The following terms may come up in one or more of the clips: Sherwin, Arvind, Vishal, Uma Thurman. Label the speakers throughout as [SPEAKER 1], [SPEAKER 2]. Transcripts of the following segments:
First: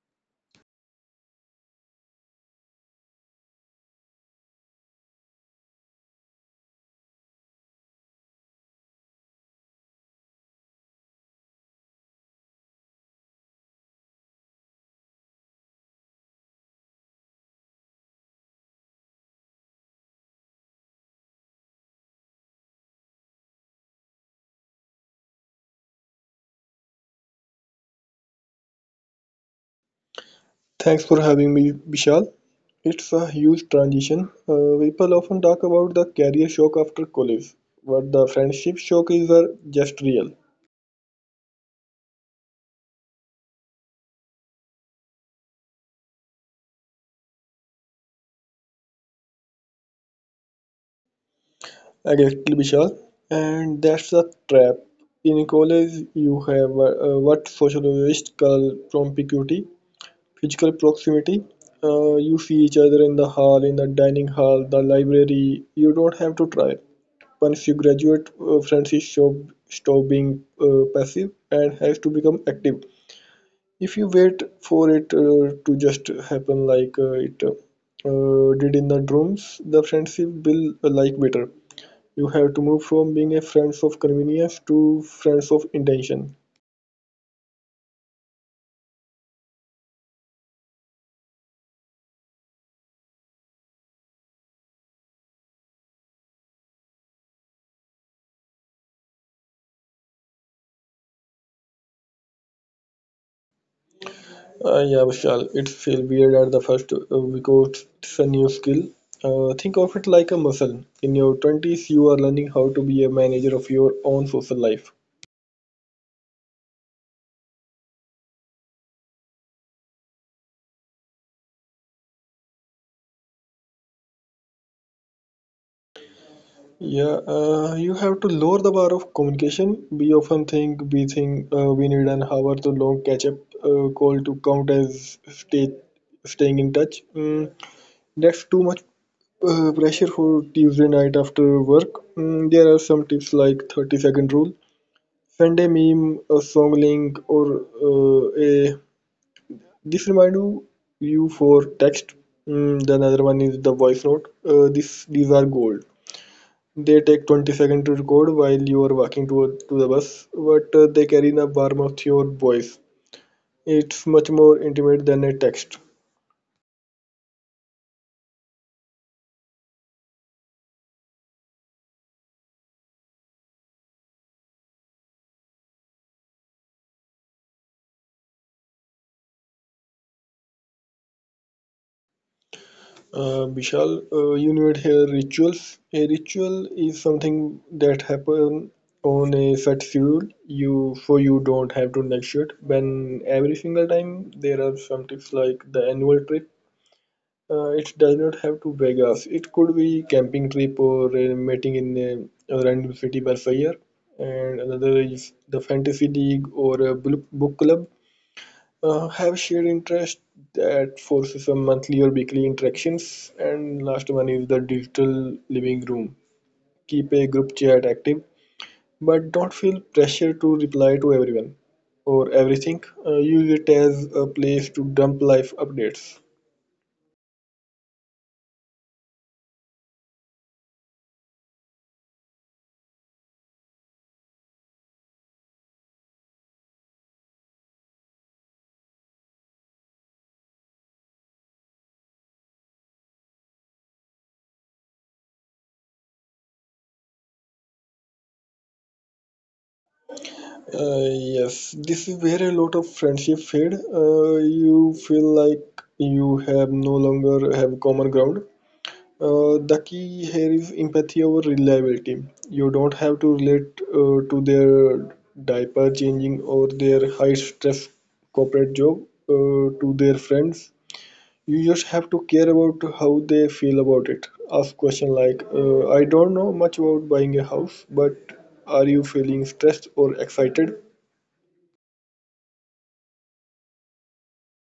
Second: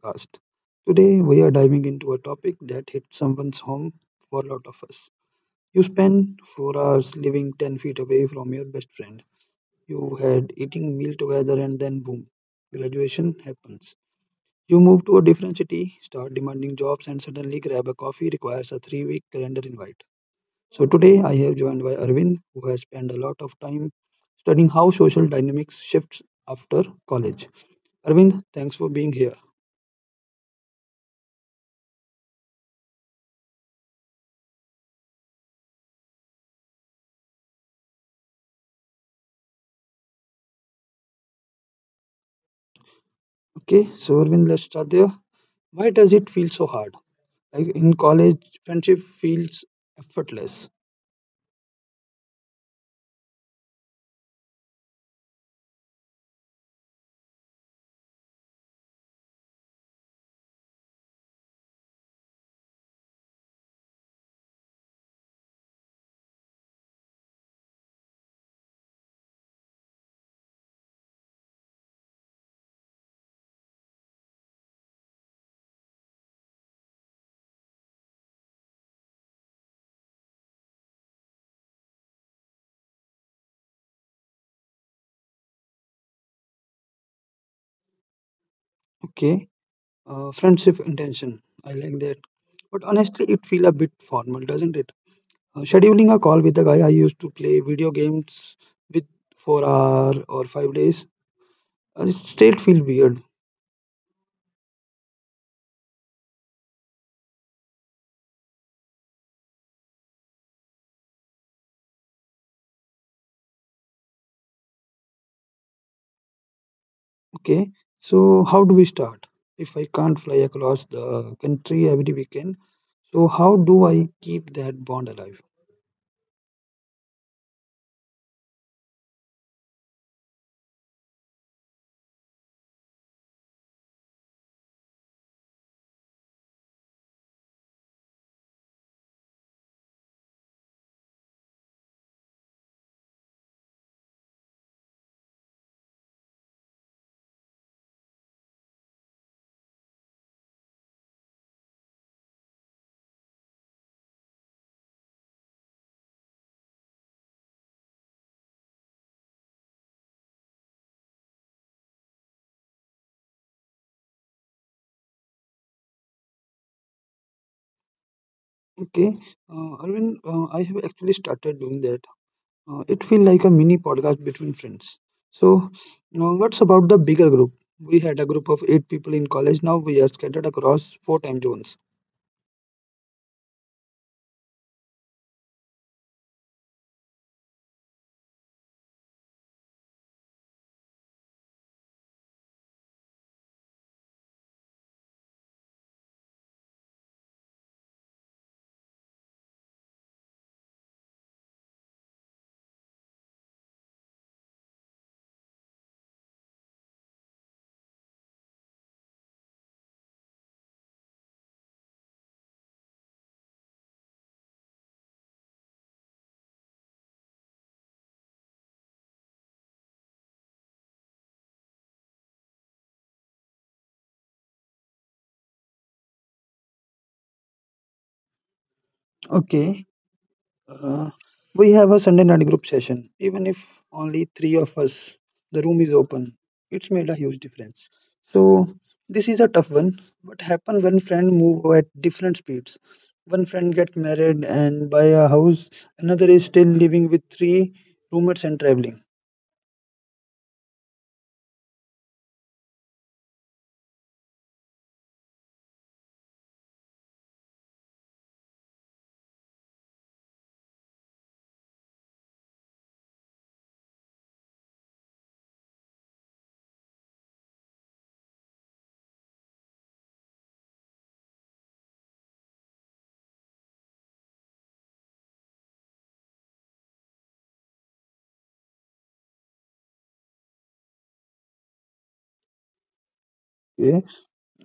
[SPEAKER 1] podcast. Today, we are diving into a topic that hits someone's home for a lot of us. You spend 4 hours living 10 feet away from your best friend. You had eating meal together, and then boom, graduation happens. You move to a different city, start demanding jobs, and suddenly grab a coffee requires a 3 week calendar invite. So, today I have joined by Arvind, who has spent a lot of time studying how social dynamics shifts after college. Arvind, thanks for being here.
[SPEAKER 2] Thanks for having me, Vishal. It's a huge transition. People often talk about the career shock after college, but the friendship shock is just real.
[SPEAKER 1] Okay, so Arvind, let's start there. Why does it feel so hard? Like in college, friendship feels effortless.
[SPEAKER 2] Exactly, Vishal. And that's the trap. In college, you have what sociologists call promiscuity, physical proximity. You see each other in the hall, in the dining hall, the library. You don't have to try. Once you graduate, Francis shop stop being passive and has to become active. If you wait for it to just happen like it did in the drums, the friendship will like better. You have to move from being a friends of convenience to friends of intention.
[SPEAKER 1] Okay, friendship intention. I like that. But honestly, it feels a bit formal, doesn't it? Scheduling a call with the guy I used to play video games with for hour or 5 days, it still feels weird.
[SPEAKER 2] Yeah, Vishal, it feels weird at the first because it's a new skill. Think of it like a muscle. In your 20s, you are learning how to be a manager of your own social life.
[SPEAKER 1] Okay, so how do we start? If I can't fly across the country every weekend, so how do I keep that bond alive?
[SPEAKER 2] Yeah, you have to lower the bar of communication. We often think we need an hour to long catch-up call to count as staying in touch. Mm, that's too much pressure for Tuesday night after work. Mm, there are some tips like 30-second rule, send a meme, a song link, or a this remind you for text. Mm, the another one is the voice note. This these are gold. They take 20 seconds to record while you are walking to the bus, but they carry the warmth of your voice. It's much more intimate than a text.
[SPEAKER 1] Okay, Arvind, I have actually started doing that. It feels like a mini podcast between friends. So, now what's about the bigger group? We had a group of eight people in college. Now we are scattered across four time zones.
[SPEAKER 2] Vishal, you need here rituals. A ritual is something that happen on a set schedule, you so you don't have to negotiate. When every single time there are some tips like the annual trip. It does not have to Vegas. It could be camping trip or meeting in a random city by fire. And another is the fantasy league or a book club. Have shared interest that forces some monthly or weekly interactions. And last one is the digital living room. Keep a group chat active, but don't feel pressure to reply to everyone or everything. Use it as a place to dump life updates.
[SPEAKER 1] Okay, Uh, we have a Sunday night group session. Even if only three of us, the room is open. It's made a huge difference. So this is a tough one. What happen when friends move at different speeds? One friend get married and buy a house. Another is still living with three roommates and traveling.
[SPEAKER 2] Yes, this is where a lot of friendship fade. You feel like you have no longer have common ground. The key here is empathy over reliability. You don't have to relate to their diaper changing or their high stress corporate job to their friends. You just have to care about how they feel about it. Ask question like, I don't know much about buying a house, but are you feeling stressed or excited?
[SPEAKER 1] Okay.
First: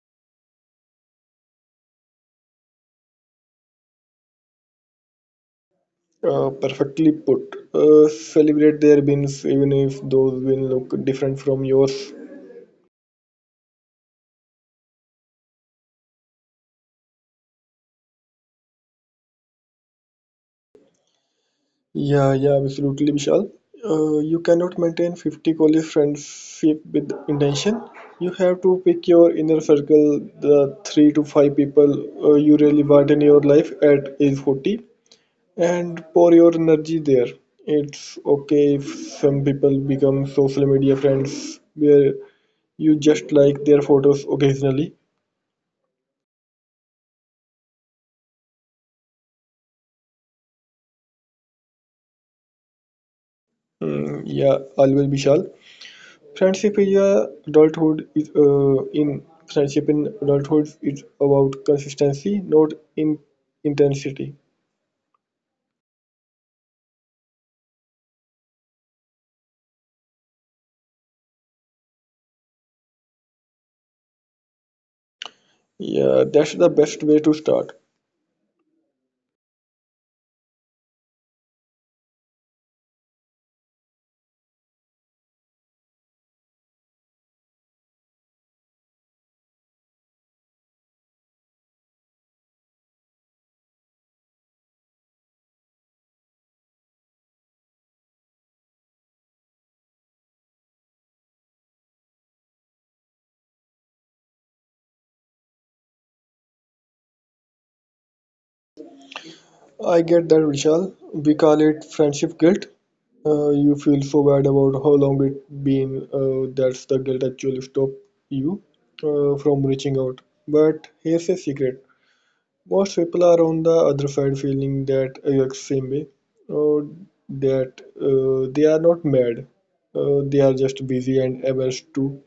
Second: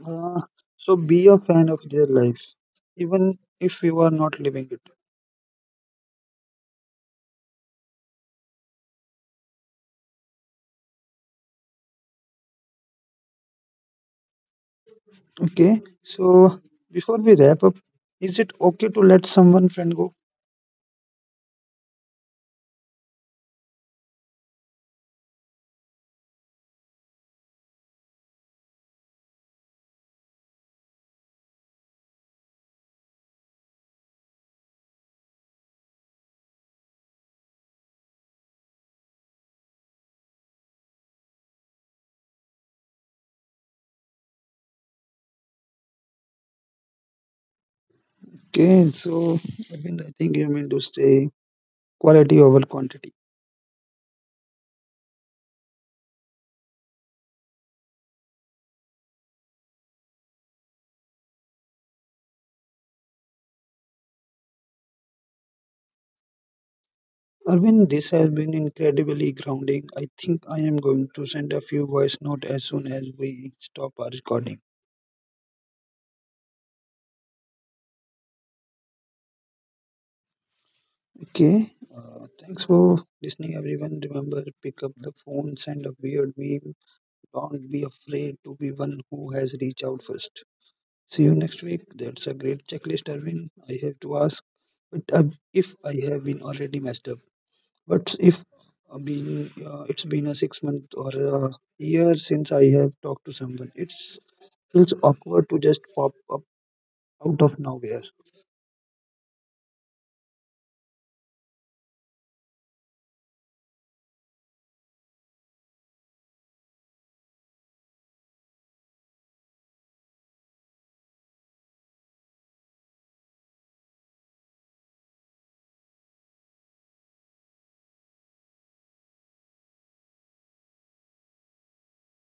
[SPEAKER 1] Uh, so be a fan of their lives, even if you are not living it.
[SPEAKER 2] Perfectly put. Celebrate their wins, even if those wins look different from yours.
[SPEAKER 1] Okay. So before we wrap up, is it okay to let someone friend go?
[SPEAKER 2] Yeah, yeah, absolutely, Vishal. You cannot maintain 50 college friendship with intention. You have to pick your inner circle, the three to five people you really want in your life at age 40, and pour your energy there. It's okay if some people become social media friends where you just like their photos occasionally.
[SPEAKER 1] Okay, so Arvind, I think you meant to say quality over quantity.
[SPEAKER 2] Mm, yeah, always, Vishal. Friendship is a adulthood is in friendship in adulthood is about consistency, not in intensity.
[SPEAKER 1] Arvind, this has been incredibly grounding. I think I am going to send a few voice notes as soon as we stop our recording.
[SPEAKER 2] Yeah, that's the best way to start.
[SPEAKER 1] Okay, thanks for listening, everyone. Remember, pick up the phone, send a weird meme. Don't be afraid to be one who has reached out first. See you next week. That's a great checklist, Arvind. I have to ask, but if I have been already messed up. But if been it's been a 6 month or a year since I have talked to someone, it feels awkward to just pop up out of nowhere.
[SPEAKER 2] I get that, Vishal. We call it friendship guilt. You feel so bad about how long it been. That's the guilt actually stop you from reaching out. But here's a secret: most people are on the other side feeling that exact same way, or that they are not mad, they are just busy and averse too.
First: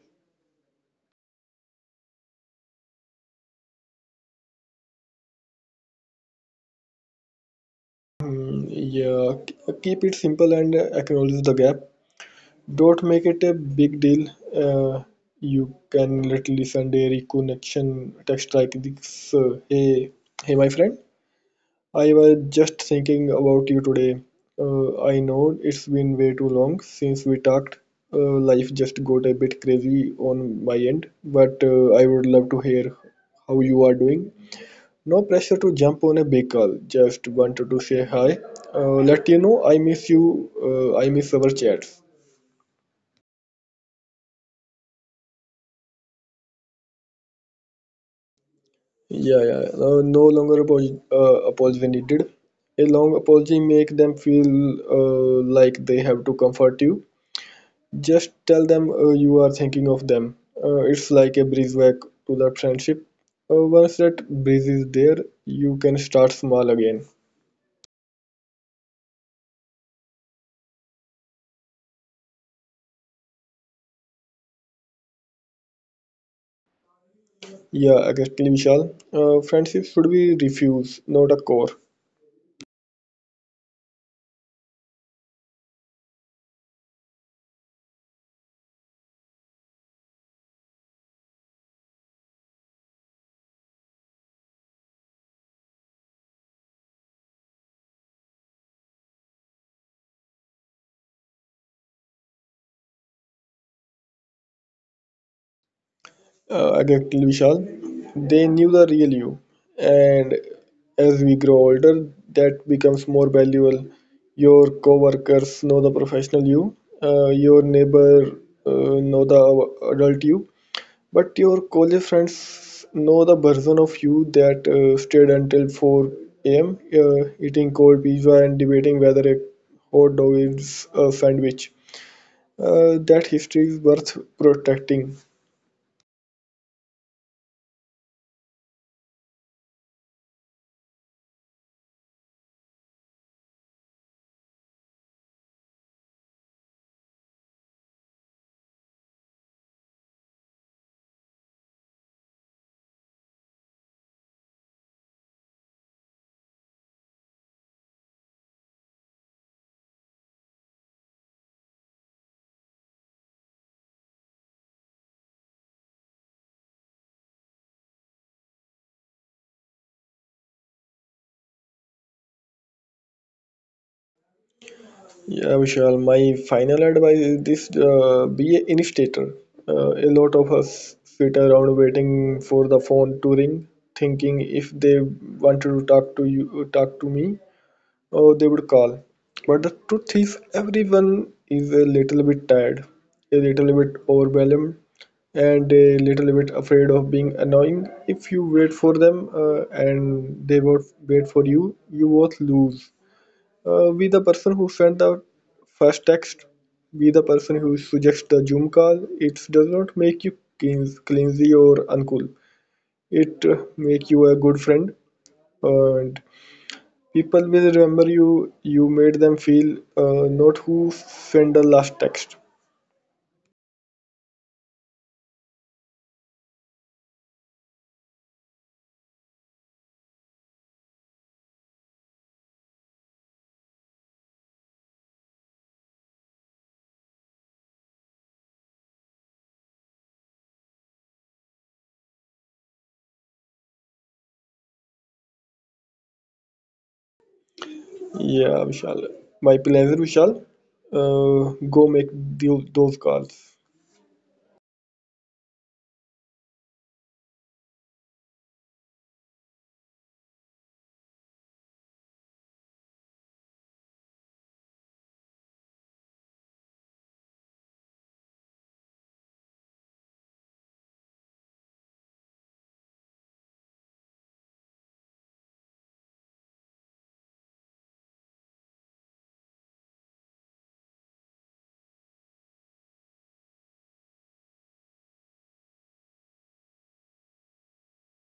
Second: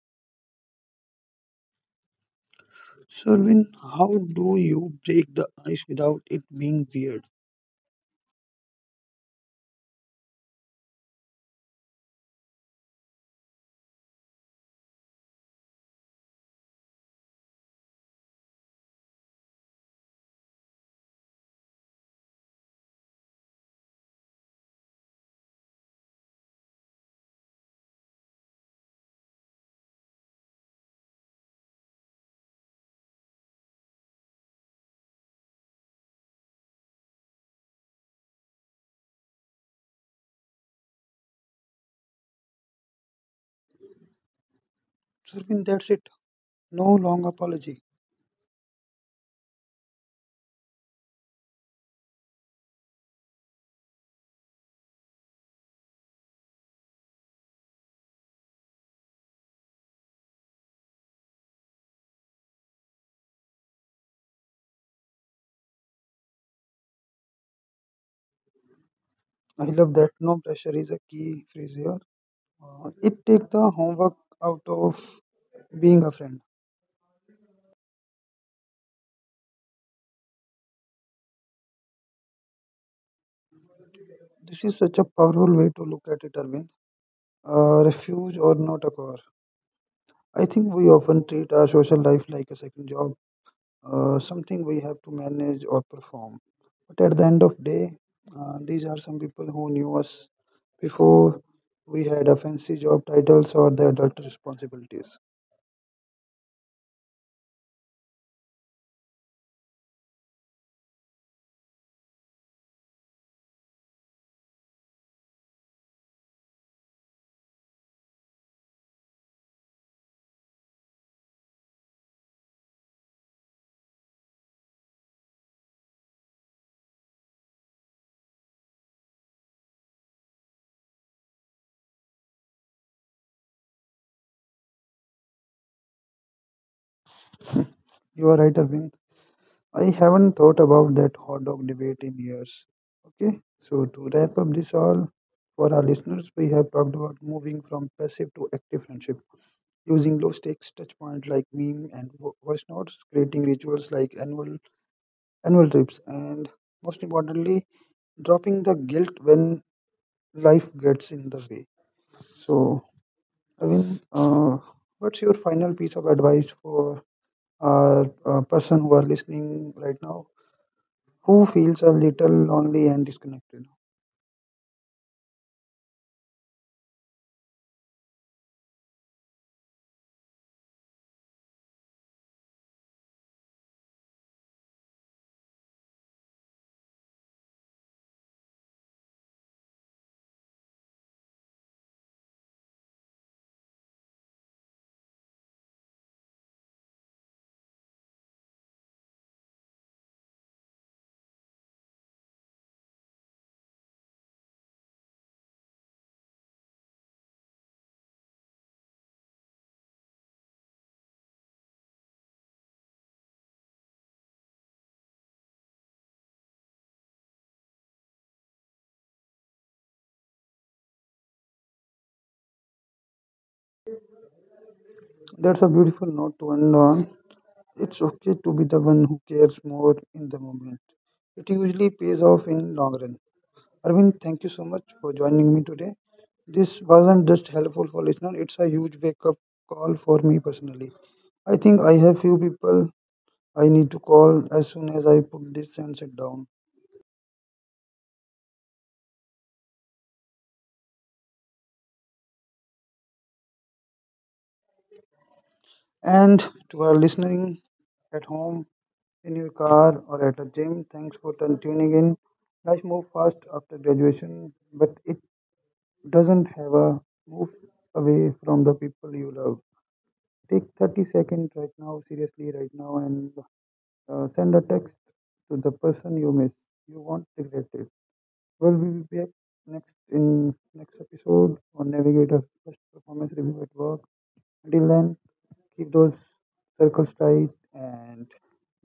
[SPEAKER 1] Sherwin, how do you break the ice without it being weird?
[SPEAKER 2] Keep it simple and acknowledge the gap. Don't make it a big deal. Uh, you can literally send a reconnection text like this: "Hey, my friend. I was just thinking about you today. I know it's been way too long since we talked. Life just got a bit crazy on my end, but I would love to hear how you are doing. No pressure to jump on a big call, just wanted to say hi. Let you know I miss you, I miss our chats."
[SPEAKER 1] Sherwin, that's it. No long apology.
[SPEAKER 2] Yeah, yeah. No apology needed. A long apology make them feel like they have to comfort you. Just tell them you are thinking of them. It's like a breeze back to that friendship. Once that breeze is there, you can start small again.
[SPEAKER 1] I love that. No pressure is a key phrase here. It takes the homework out of being a friend.
[SPEAKER 2] Yeah, exactly, Vishal. Friendship should be refuse, not a core.
[SPEAKER 1] This is such a powerful way to look at it, Arvind. Refuge or not a call. I think we often treat our social life like a second job, something we have to manage or perform. But at the end of day, these are some people who knew us before we had a fancy job titles or the adult responsibilities.
[SPEAKER 2] Exactly, Vishal. They knew the real you, and as we grow older, that becomes more valuable. Your coworkers know the professional you. Your neighbor know the adult you. But your college friends know the version of you that stayed until 4 a.m., eating cold pizza and debating whether a hot dog is a sandwich. That history is worth protecting.
[SPEAKER 1] You are right, Arvind. I haven't thought about that hot dog debate in years. Okay, so to wrap up this all, for our listeners, we have talked about moving from passive to active friendship. Using low stakes touch point like meme and voice notes, creating rituals like annual trips, and most importantly, dropping the guilt when life gets in the way. So, Arvind, what's your final piece of advice for a person who are listening right now who feels a little lonely and disconnected?
[SPEAKER 2] Yeah, Vishal, my final advice is this: be an initiator. A lot of us sit around waiting for the phone to ring, thinking if they wanted to talk to you, talk to me, oh, they would call. But the truth is, everyone is a little bit tired, a little bit overwhelmed, and a little bit afraid of being annoying. If you wait for them and they won't wait for you, you both lose. Be the person who sent the first text, be the person who suggests the Zoom call. It does not make you cleansy or uncool. It make you a good friend. And people will remember you. You made them feel, not who sent the last text.
[SPEAKER 1] That's a beautiful note to end on. It's okay to be the one who cares more in the moment. It usually pays off in long run. Arvind, thank you so much for joining me today. This wasn't just helpful for listeners, it's a huge wake up call for me personally. I think I have few people I need to call as soon as I put this and sit down.
[SPEAKER 2] Yeah, Vishal. My pleasure, Vishal. Go make those calls.
[SPEAKER 1] And to our listening at home, in your car, or at a gym, thanks for tuning in. Life moves fast after graduation, but it doesn't have a move away from the people you love. Take 30 seconds right now, seriously, right now, and send a text to the person you miss. You won't regret it. Well, we will be back next in next episode on Navigator First Performance Review at Work. Until then, keep those circles tight and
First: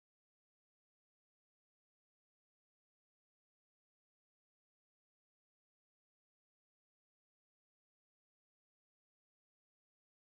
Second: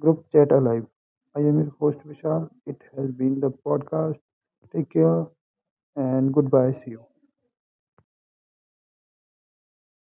[SPEAKER 1] group chat alive. I am your host Vishal. It has been the podcast. Take care and goodbye. See you.